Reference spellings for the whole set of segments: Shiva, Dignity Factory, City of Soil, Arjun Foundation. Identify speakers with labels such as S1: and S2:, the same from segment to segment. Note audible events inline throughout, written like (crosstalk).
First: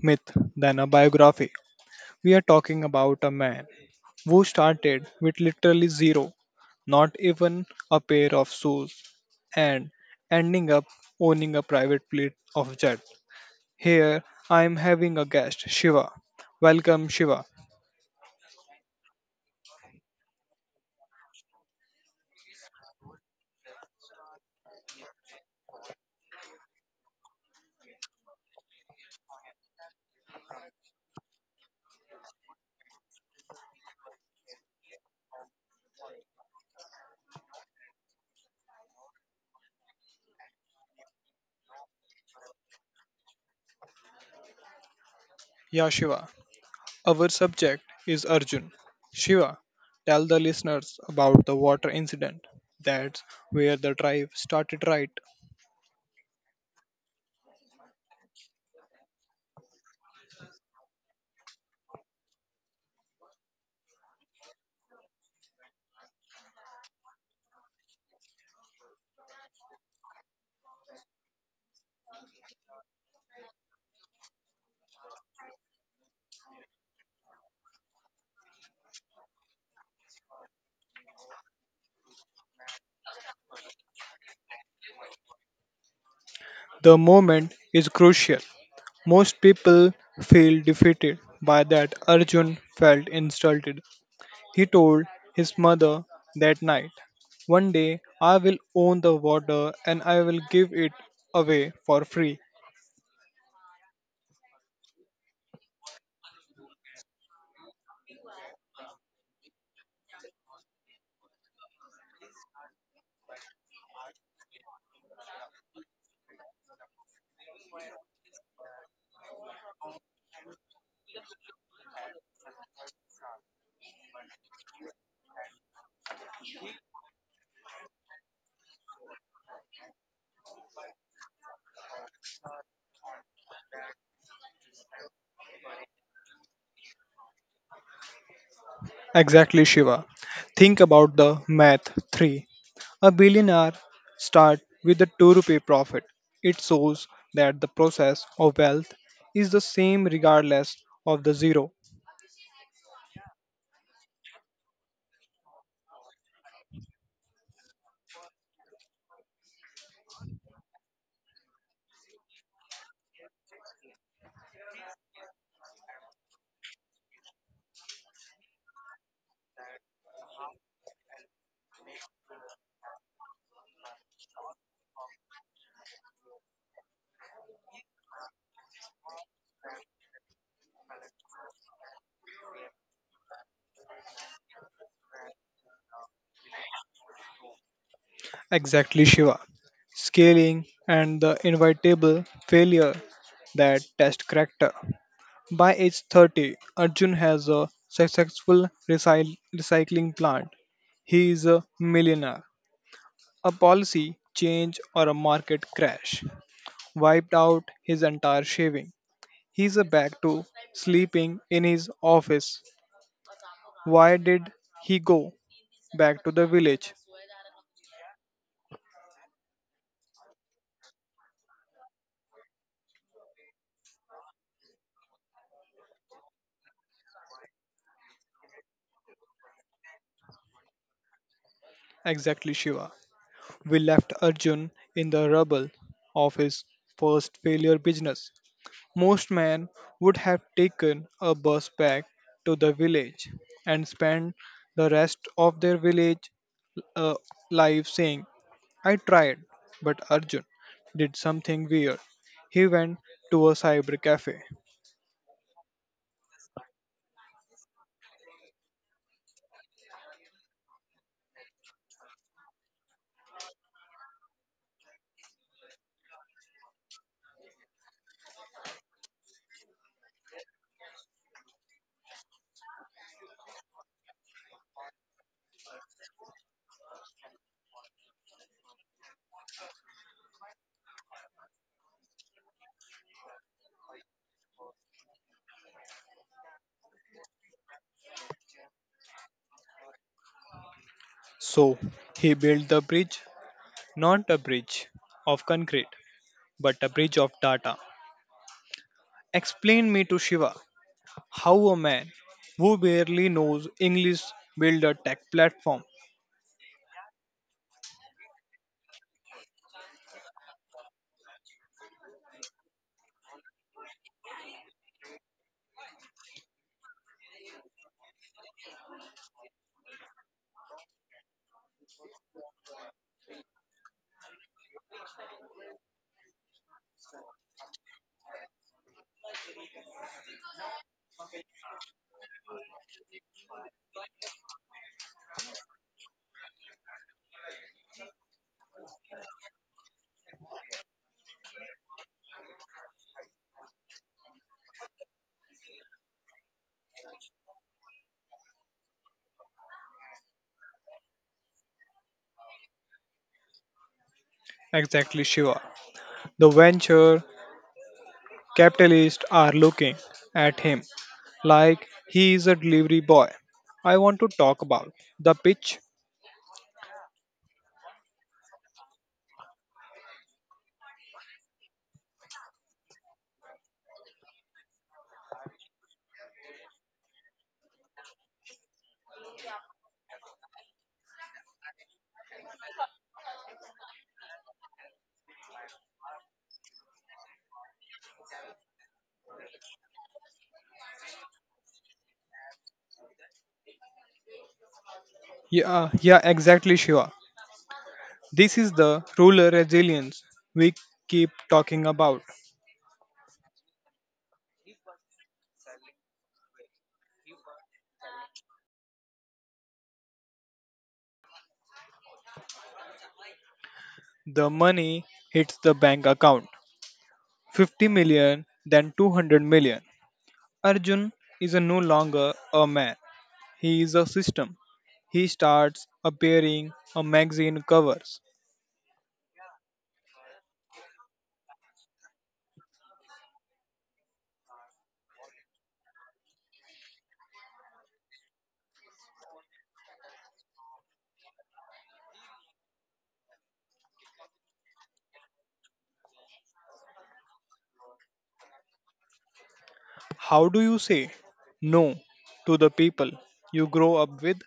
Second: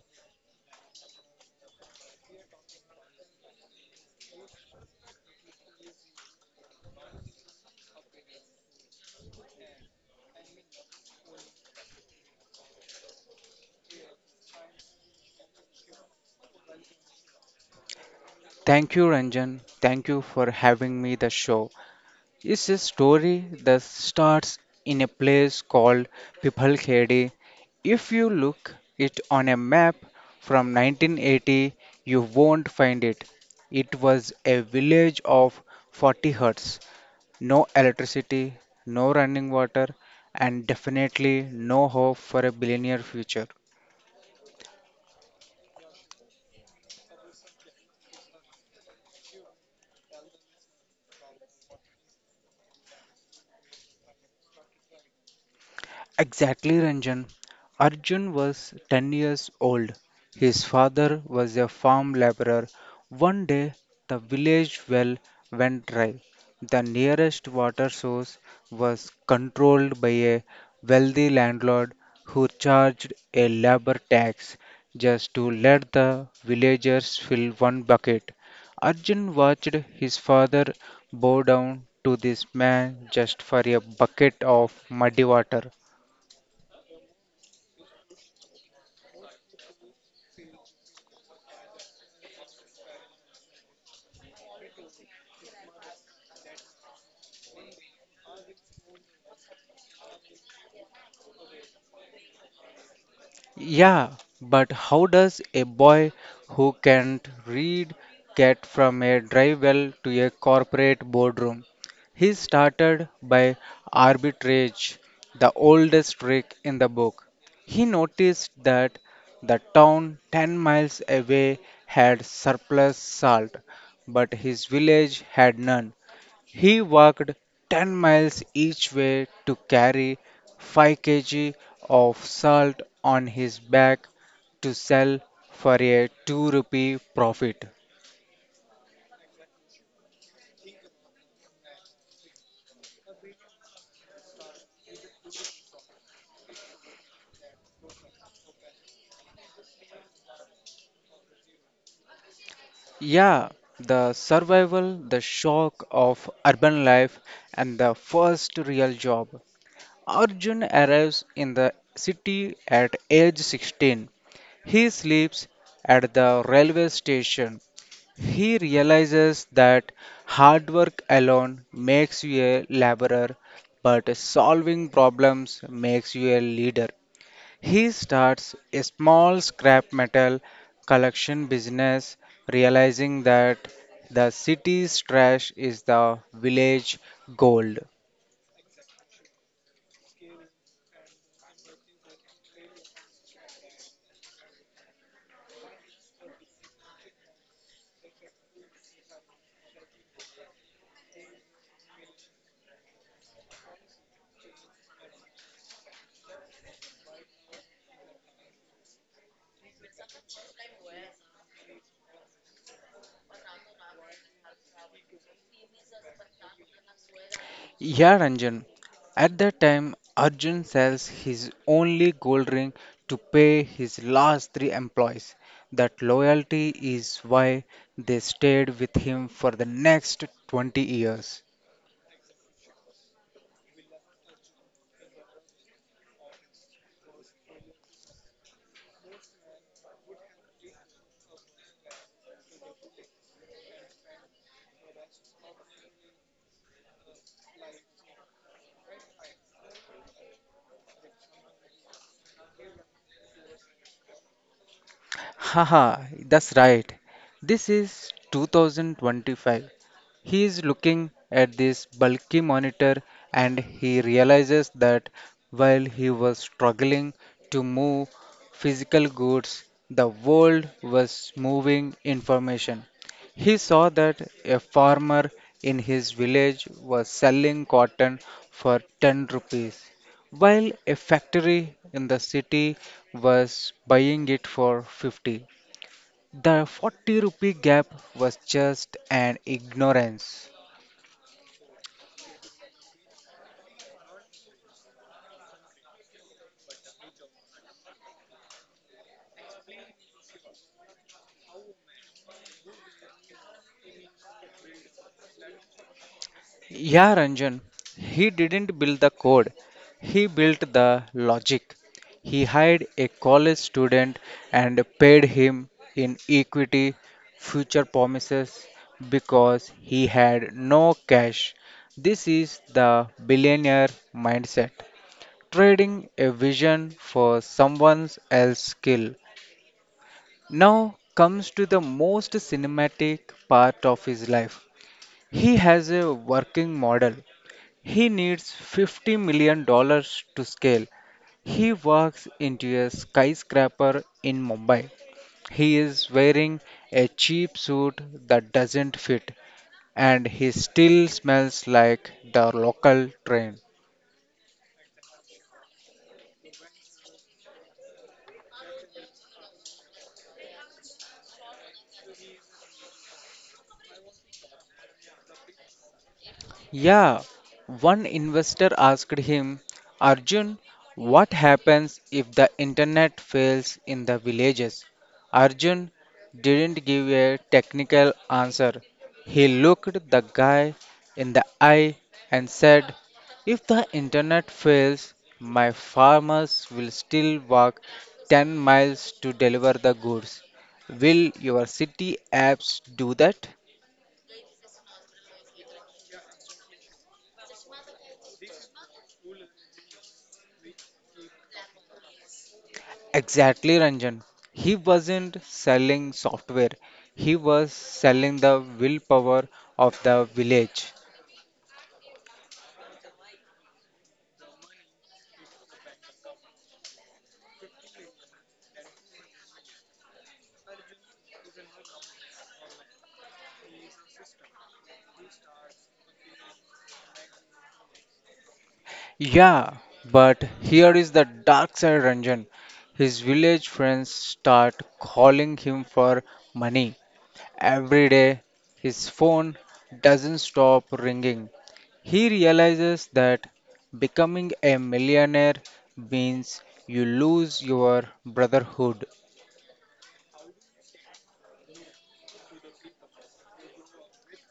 S1: myth than a biography. We are talking about a man who started with literally zero, not even a pair of shoes, and ending up owning a private fleet of jet. Here, I am having a guest, Shiva. Welcome, Shiva.
S2: Thank you, Ranjan. Thank you for having me the show. It's a story that starts in a place called Pipalkhedi. If you look it on a map from 1980, you won't find it. It was a village of 40 huts, no electricity, no running water, and definitely no hope for a billionaire future.
S1: Yeah, Shiva. Our subject is Arjun. Shiva, tell the listeners about the water incident. That's where the drive started, right?
S2: Exactly, Ranjan. Arjun was 10 years old. His father was a farm laborer. One day, the village well went dry. The nearest water source was controlled by a wealthy landlord who charged a labor tax just to let the villagers fill one bucket. Arjun watched his father bow down to this man just for a bucket of muddy water.
S1: The moment is crucial. Most people feel defeated by that. Arjun felt insulted. He told his mother that night, "One day I will own the water and I will give it away for free."
S2: Yeah, but how does a boy who can't read get from a dry well to a corporate boardroom? He started by arbitrage, the oldest trick in the book. He noticed that the town 10 miles away had surplus salt, but his village had none. He walked 10 miles each way to carry 5 kg of salt on his back to sell for a 2 rupee profit.
S1: Exactly, Shiva. Think about the math 3. A billionaire start with a 2 rupee profit. It shows that the process of wealth is the same regardless of the zero.
S2: Yeah, the survival, the shock of urban life, and the first real job. Arjun arrives in the city at age 16. He sleeps at the railway station. He realizes that hard work alone makes you a laborer, but solving problems makes you a leader. He starts a small scrap metal collection business, realizing that the city's trash is the village gold.
S1: Exactly, Shiva. Scaling and the inevitable failure that test character. By age 30, Arjun has a successful recycling plant. He is a millionaire. A policy change or a market crash wiped out his entire shaving. He's back to sleeping in his office. Why did he go back to the village?
S2: Yeah, Ranjan. At that time, Arjun sells his only gold ring to pay his last three employees. That loyalty is why they stayed with him for the next 20 years.
S1: Exactly, Shiva. We left Arjun in the rubble of his first failure business. Most men would have taken a bus back to the village and spent the rest of their village uh, life saying, "I tried," but Arjun did something weird. He went to a cyber cafe.
S2: Haha, that's right. This is 2025. He is looking at this bulky monitor and he realizes that while he was struggling to move physical goods, the world was moving information. He saw that a farmer in his village was selling cotton for 10 rupees while a factory in the city was buying it for 50. The 40 rupee gap was just an ignorance.
S1: So he built the bridge, not a bridge of concrete, but a bridge of data. Explain me to Shiva how a man who barely knows English build a tech platform.
S2: Yeah, Ranjan, he didn't build the code, he built the logic. He hired a college student and paid him in equity, future promises, because he had no cash. This is the billionaire mindset. Trading a vision for someone else's skill. Now comes to the most cinematic part of his life. He has a working model. He needs $50 million to scale. He works into a skyscraper in Mumbai. He is wearing a cheap suit that doesn't fit and he still smells like the local train.
S1: Exactly, Shiva. The venture capitalists are looking at him like he is a delivery boy. I want to talk about the pitch.
S2: Yeah, one investor asked him, "Arjun, what happens if the internet fails in the villages?" Arjun didn't give a technical answer. He looked the guy in the eye and said, "If the internet fails, my farmers will still walk 10 miles to deliver the goods. Will your city apps do that?"
S1: Yeah, yeah, exactly, Shiva. This is the rural resilience we keep talking about.
S2: Exactly, Ranjan. He wasn't selling software, he was selling the willpower of the village.
S1: The money hits the bank account, 50 million, then 200 million. Arjun is no longer a man, he is a system. He starts appearing on magazine covers.
S2: Yeah, but here is the dark side, Ranjan. His village friends start calling him for money. Every day, his phone doesn't stop ringing. He realizes that becoming a millionaire means you lose your brotherhood.
S1: How do you say no to the people you grow up with?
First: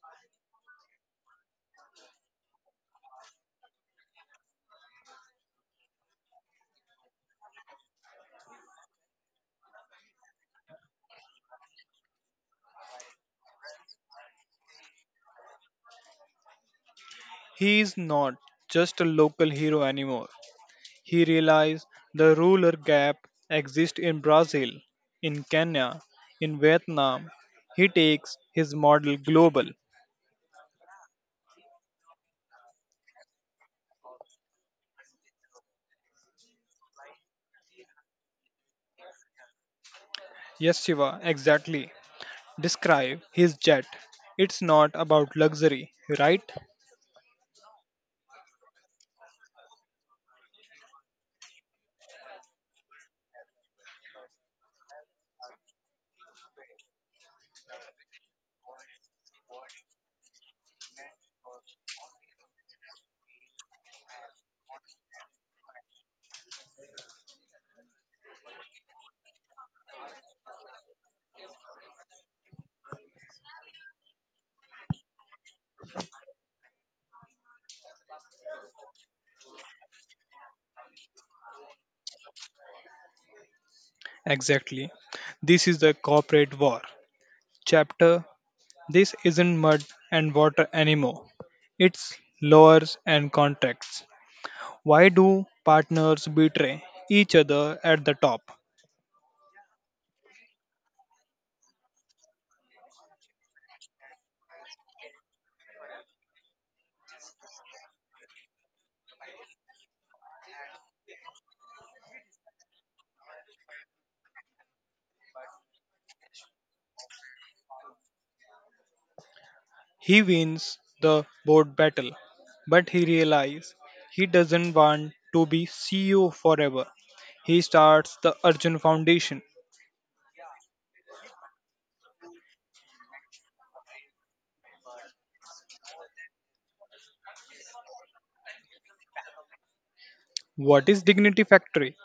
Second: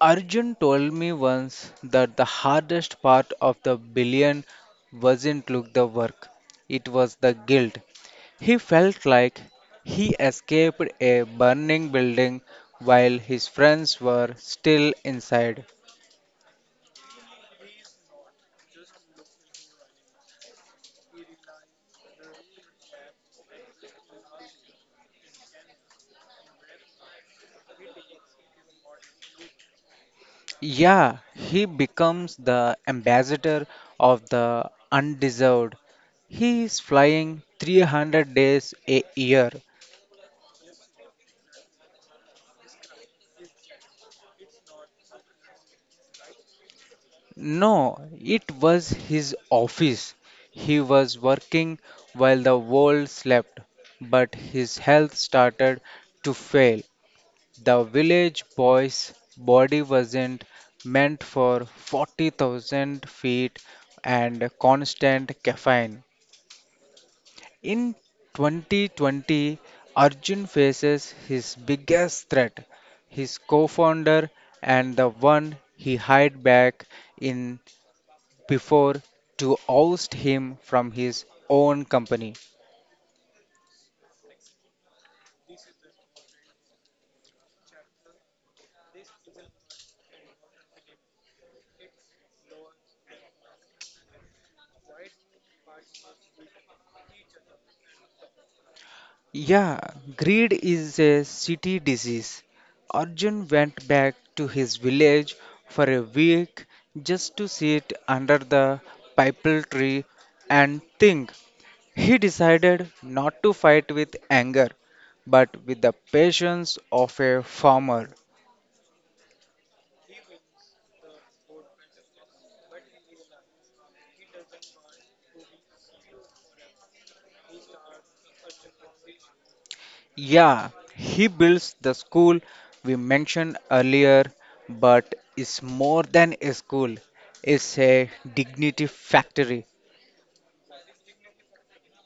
S2: Arjun told me once that the hardest part of the billion wasn't look the work, it was the guilt. He felt like he escaped a burning building while his friends were still inside.
S1: He is not just a local hero anymore. He realized the ruler gap exists in Brazil, in Kenya, in Vietnam. He takes his model global.
S2: Yeah, he becomes the ambassador of the undeserved. He is flying 300 days a year.
S1: Yes, Shiva, exactly. Describe his jet. It's not about luxury, right?
S2: No, it was his office. He was working while the world slept, but his health started to fail. The village boy's body wasn't meant for 40,000 feet and constant caffeine. In 2020, Arjun faces his biggest threat his co founder and the one he hired back in before to oust him from his own company.
S1: Exactly. This is the corporate war. Chapter. This isn't mud and water anymore. It's lures and contracts. Why do partners betray each other at the top?
S2: Yeah, greed is a city disease. Arjun went back to his village for a week just to sit under the pipal tree and think. He decided not to fight with anger, but with the patience of a farmer.
S1: He wins the board battle, but he realizes he doesn't want to be CEO forever. He starts the Arjun Foundation.
S2: Yeah, he builds the school we mentioned earlier, but it's more than a school. It's a dignity factory.
S1: What is Dignity Factory?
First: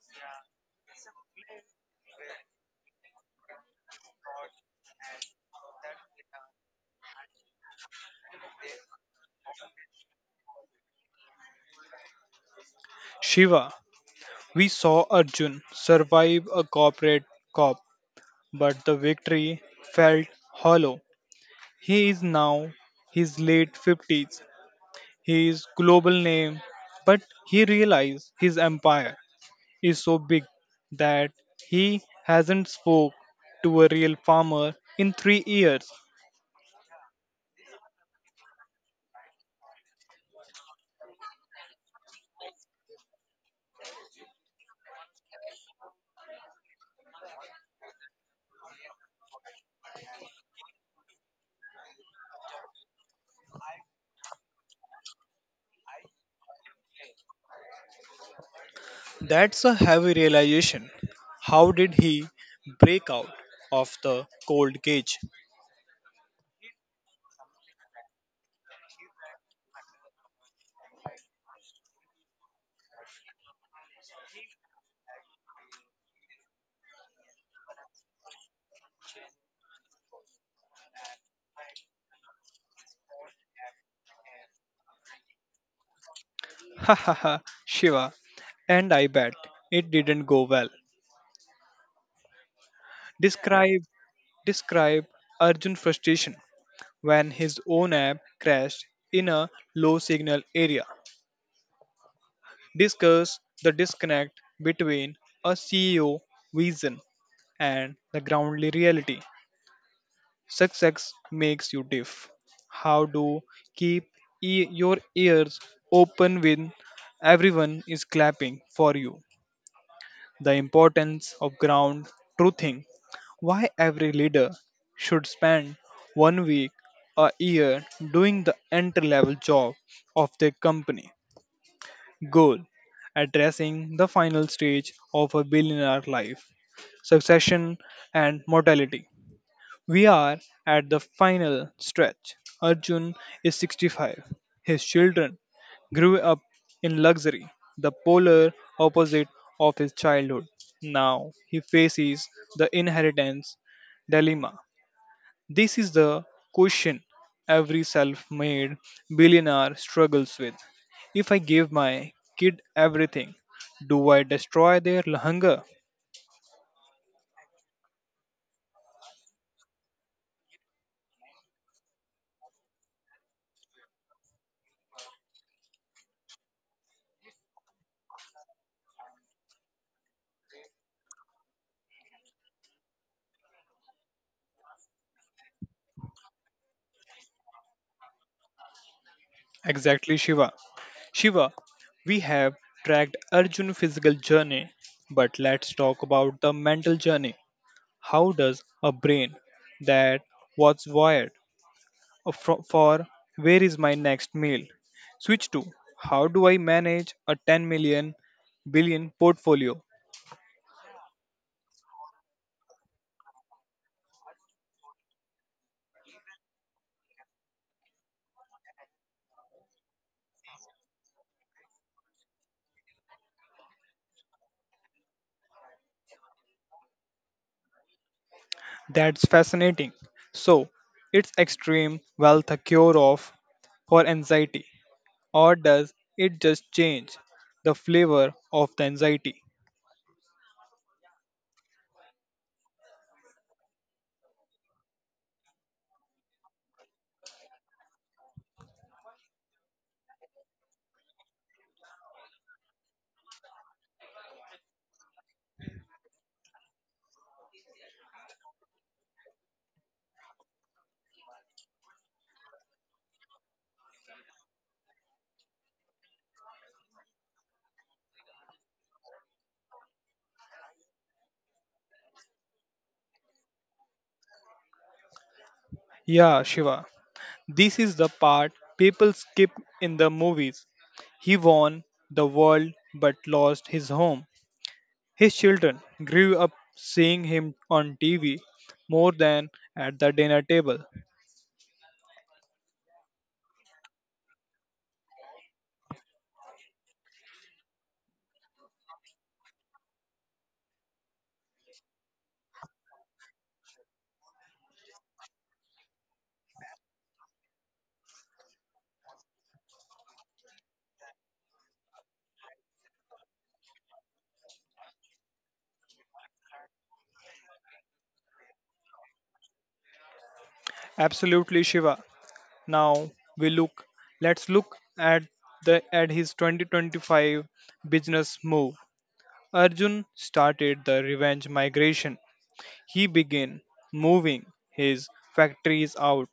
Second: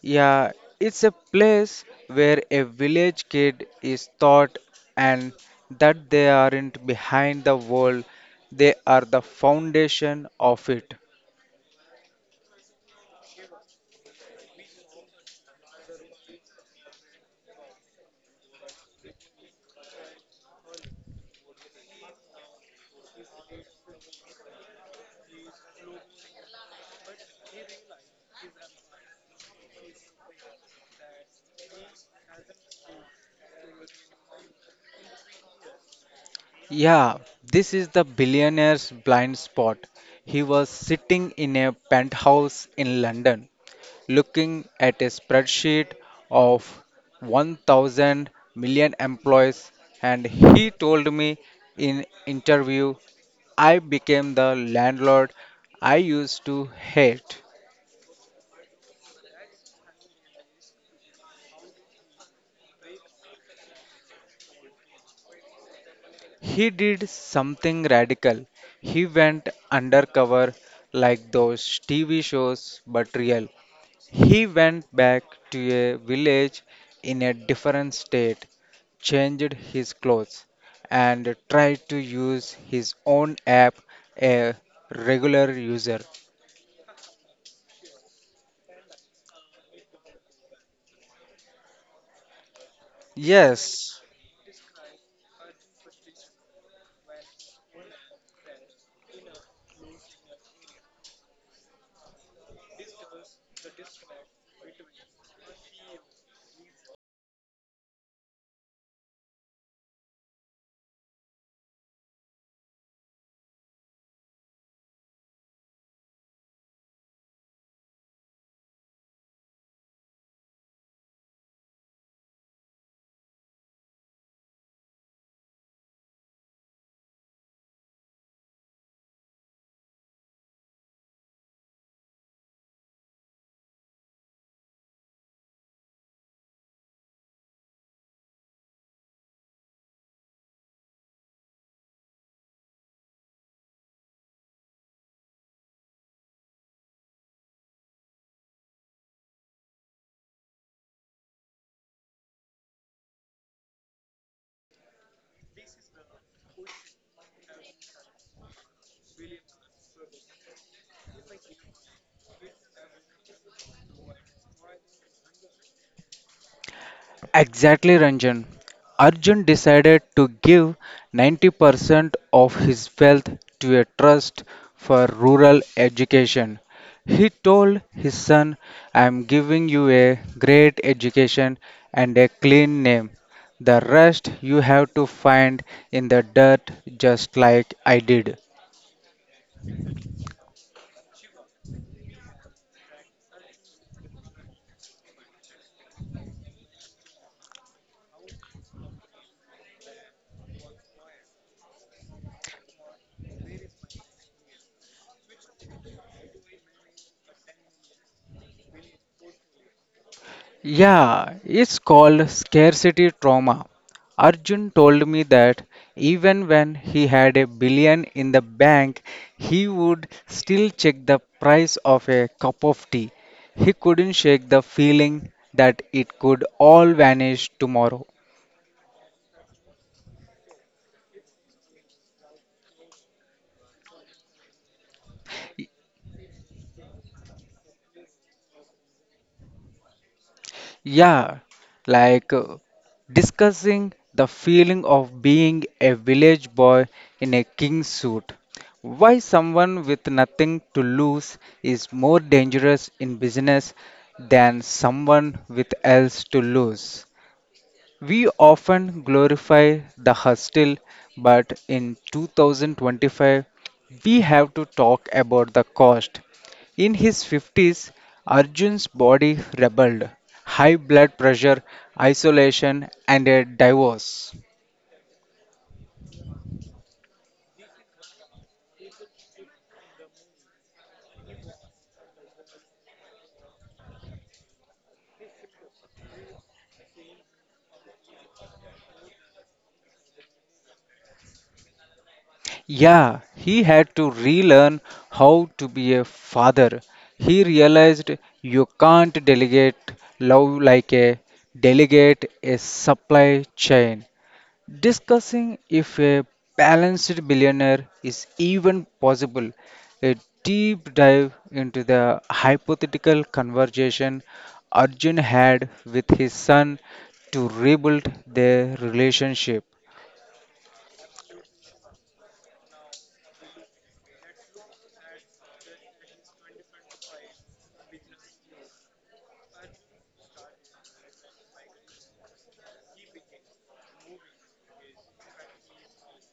S2: Yeah, it's a place where a village kid is taught and that they aren't behind the world, they are the foundation of it.
S1: Shiva. We saw Arjun survive a corporate cop, but the victory felt hollow. He is now his late 50s. He is global name, but he realized his empire is so big that he hasn't spoke to a real farmer in 3 years.
S2: Yeah, this is the billionaire's blind spot. He was sitting in a penthouse in London, looking at a spreadsheet of 1,000 million employees, and he told me in interview, "I became the landlord I used to hate."
S1: That's a heavy realization. How did he break out of the cold cage? (laughs)
S2: He did something radical. He went undercover like those TV shows, but real. He went back to a village in a different state, changed his clothes, and tried to use his own app, a regular user.
S1: Ha ha ha, Shiva. And I bet it didn't go well. Describe
S2: Yes,
S1: describe Arjun frustration when his own app crashed in a low signal area. Discuss the disconnect between a CEO vision and the groundly reality. Success makes you deaf. How to keep your ears open when everyone is clapping for you. The importance of ground truthing, why every leader should spend one week a year doing the entry level job of their company. Goal addressing the final stage of a billionaire life, succession and mortality. We are at the final stretch. Arjun is 65. His children grew up in luxury, the polar opposite of his childhood. Now he faces the inheritance dilemma. This is the question every self made billionaire struggles with. If I give my kid everything, do I destroy their hunger?
S2: exactly, Ranjan. Arjun decided to give 90% of his wealth to a trust for rural education. He told his son, "I am giving you a great education and a clean name. The rest you have to find in the dirt, just like I did."
S1: Exactly, Shiva. Shiva, we have tracked Arjun's physical journey, but let's talk about the mental journey. How does a brain that was wired for where is my next meal switch to how do I manage a 10 million billion portfolio?
S2: Yeah, it's called scarcity trauma. Arjun told me that even when he had a billion in the bank, he would still check the price of a cup of tea. He couldn't shake the feeling that it could all vanish tomorrow.
S1: That's fascinating. So, it's extreme wealth a cure of for anxiety, or does it just change the flavor of the anxiety?
S2: Yeah, like uh, discussing the feeling of being a village boy in a king suit. Why someone with nothing to lose is more dangerous in business than someone with else to lose. We often glorify the hustle, but in 2025, we have to talk about the cost. In his 50s, Arjun's body rebelled high blood pressure, isolation, and a divorce.
S1: Yeah, Shiva. This is the part people skip in the movies. He won the world but lost his home. His children grew up seeing him on TV more than at the dinner table.
S2: Yeah, he had to relearn how to be a father. He realized you can't delegate love like a delegate a supply chain. Discussing if a balanced billionaire is even possible. A deep dive into the hypothetical conversation Arjun had with his son to rebuild their relationship.
S1: Absolutely, Shiva. Now we look. Let's look at his 2025 business move. Arjun started the revenge migration. He began moving his factories out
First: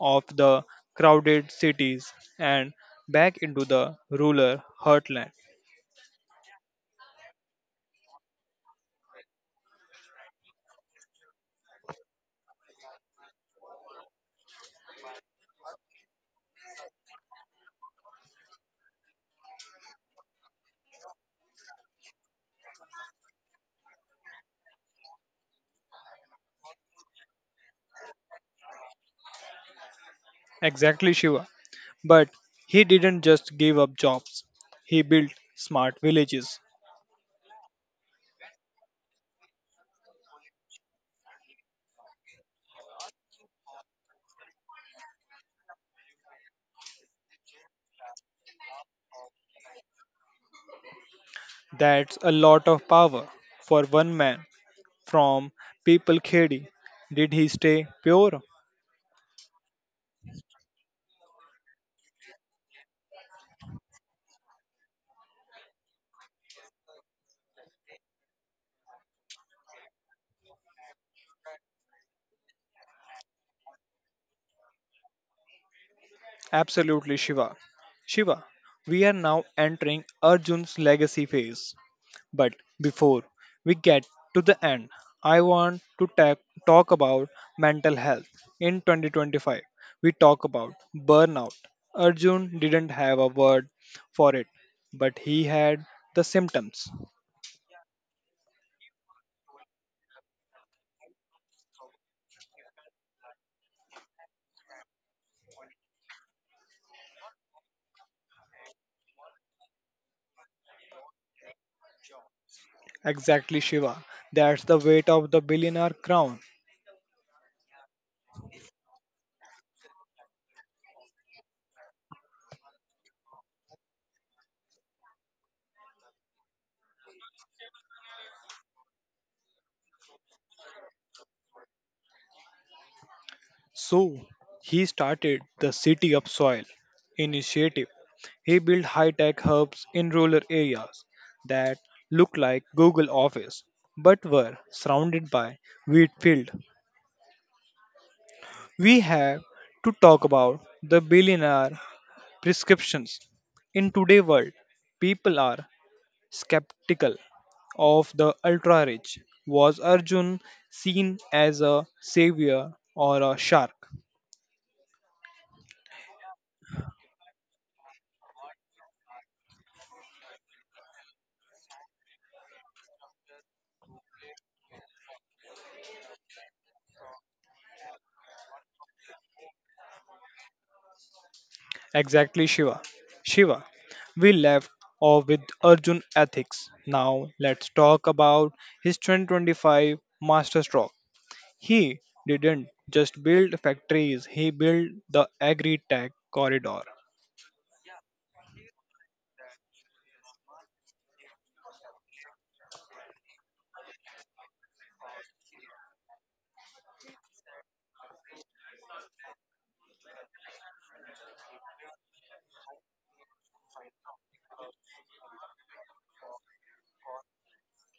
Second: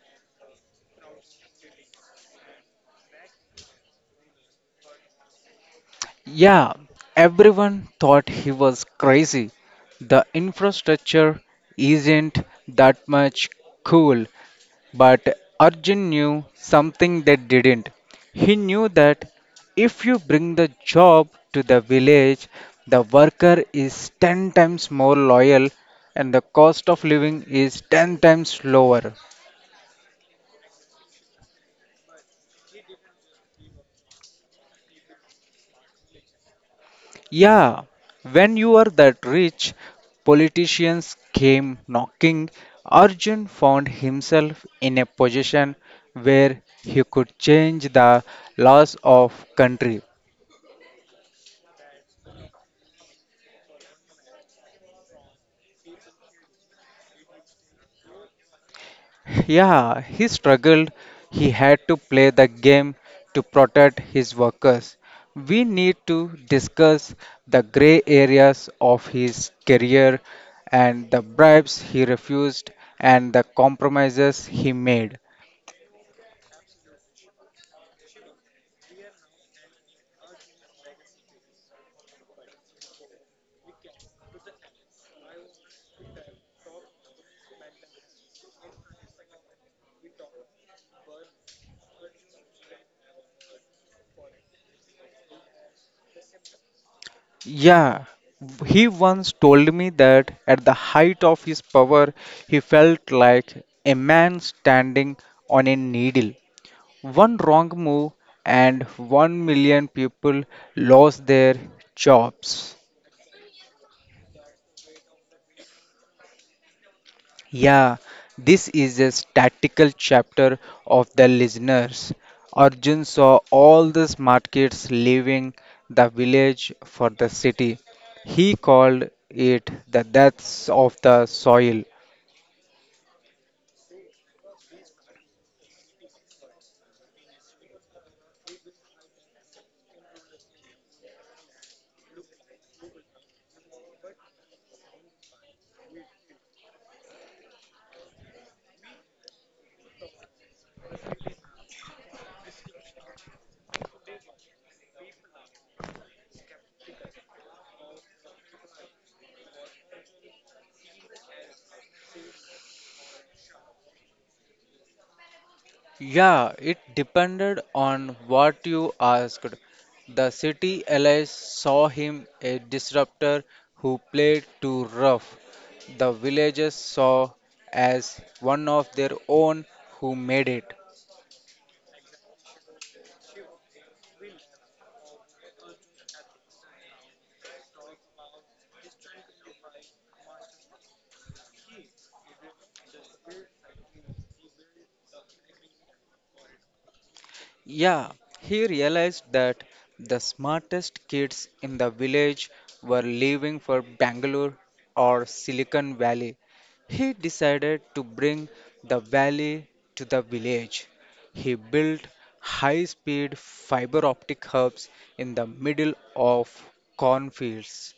S1: of the crowded cities and back into the rural heartland.
S2: Yeah, everyone thought he was crazy. The infrastructure isn't that much cool, but Arjun knew something they didn't. He knew that if you bring the job to the village, the worker is 10 times more loyal and the cost of living is 10 times lower.
S1: Exactly, Shiva. But he didn't just give up jobs, he built smart villages.
S2: Yeah, when you are that rich, politicians came knocking. Arjun found himself in a position where he could change the laws of country.
S1: That's a lot of power for one man. From people Khedi, did he stay pure?
S2: Yeah, he struggled. He had to play the game to protect his workers. We need to discuss the gray areas of his career and the bribes he refused and the compromises he made.
S1: Absolutely, Shiva. Shiva, we are now entering Arjun's legacy phase. But before we get to the end, I want to talk about mental health. In 2025, we talk about burnout. Arjun didn't have a word for it, but he had the symptoms.
S2: Yeah, he once told me that at the height of his power, he felt like a man standing on a needle. One wrong move, and 1 million people lost their jobs.
S1: Exactly, Shiva. That's the weight of the billionaire crown.
S2: Yeah, this is a statical chapter of the listeners. Arjun saw all the smart kids leaving the village for the city. He called it the deaths of the soil.
S1: So he started the City of Soil initiative. He built high-tech hubs in rural areas that looked like Google Office but were surrounded by wheat field. We have to talk about the billionaire prescriptions. In today's world, people are skeptical of the ultra rich. Was Arjun seen as a savior or a shark?
S2: Yeah, it depended on what you asked. The city allies saw him a disruptor who played too rough. The villagers saw as one of their own who made it.
S1: Exactly, Shiva. Shiva, we left off with Arjun ethics. Now let's talk about his 2025 masterstroke. He didn't just build factories, he built the agri tech corridor.
S2: Yeah, he realized that the smartest kids in the village were leaving for Bangalore or Silicon Valley. He decided to bring the valley to the village. He built high speed fiber optic hubs in the middle of cornfields.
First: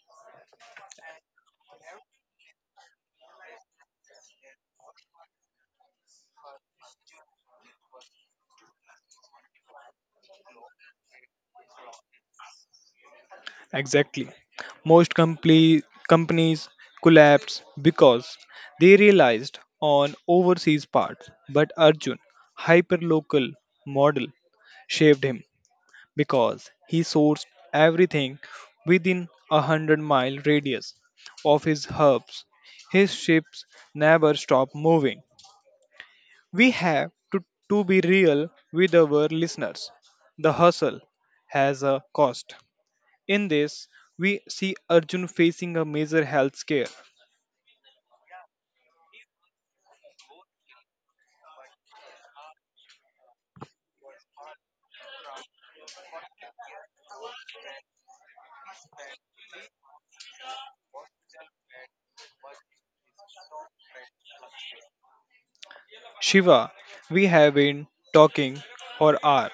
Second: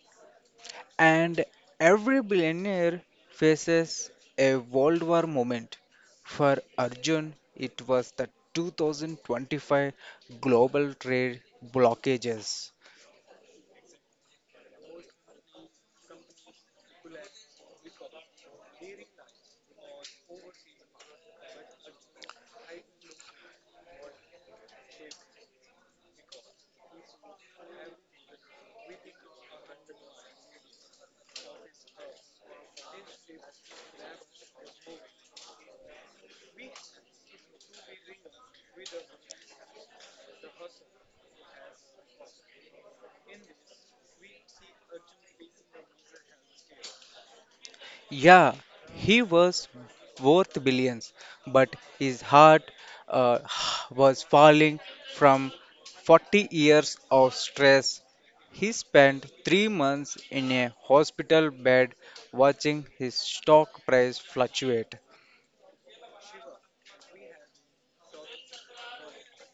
S2: And every billionaire faces a World War moment. For Arjun, it was the 2025 global trade blockages.
S1: Exactly. Most companies collapsed because they realized on overseas parts, but Arjun hyperlocal model saved him because he sourced everything within 100 mile radius of his hubs. His ships never stop moving. We have to be real with our listeners. The hustle has a cost. In this, we see Arjun facing a major health scare.
S2: Yeah, he was worth billions, but his heart uh, (sighs) was falling from 40 years of stress. He spent 3 months in a hospital bed watching his stock price fluctuate.
S1: Shiva, we have been talking for hours.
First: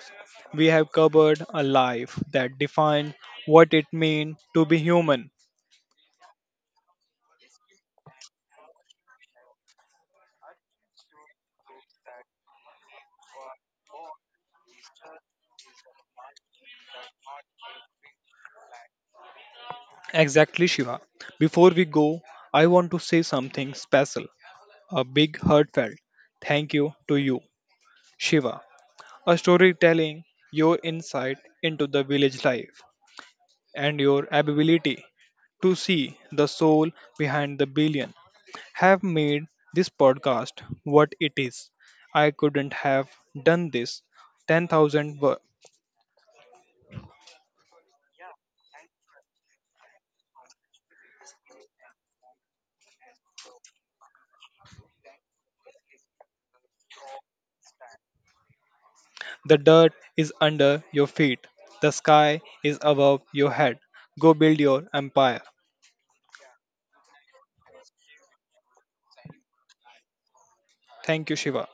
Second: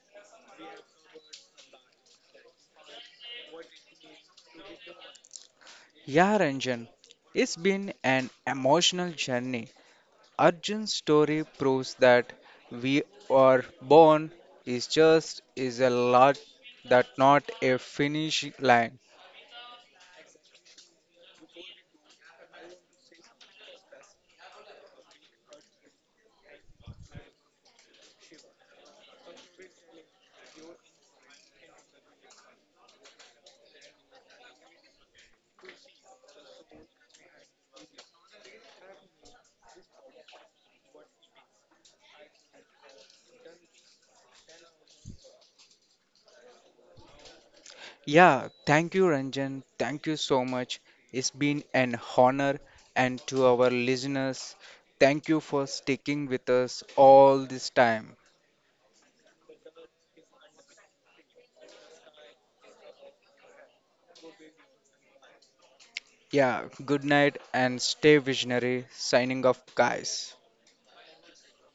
S1: We have covered a life that defined what it means to be human.
S2: Yeah, Ranjan, it's been an emotional journey. Arjun's story proves that we are born is just is a lot that not a finish line.
S1: Exactly, Shiva. Before we go, I want to say something special, a big heartfelt thank you to you, Shiva, a storytelling your insight into the village life and your ability to see the soul behind the billion have made this podcast what it is. I couldn't have done this 10,000 words.
S2: Yeah, thank you, Ranjan. Thank you so much. It's been an honor, and to our listeners, thank you for sticking with us all this time.
S1: The dirt is under your feet, the sky is above your head. Go build your empire.
S2: Yeah, good night and stay visionary. Signing off, guys.
S1: Thank you, Shiva.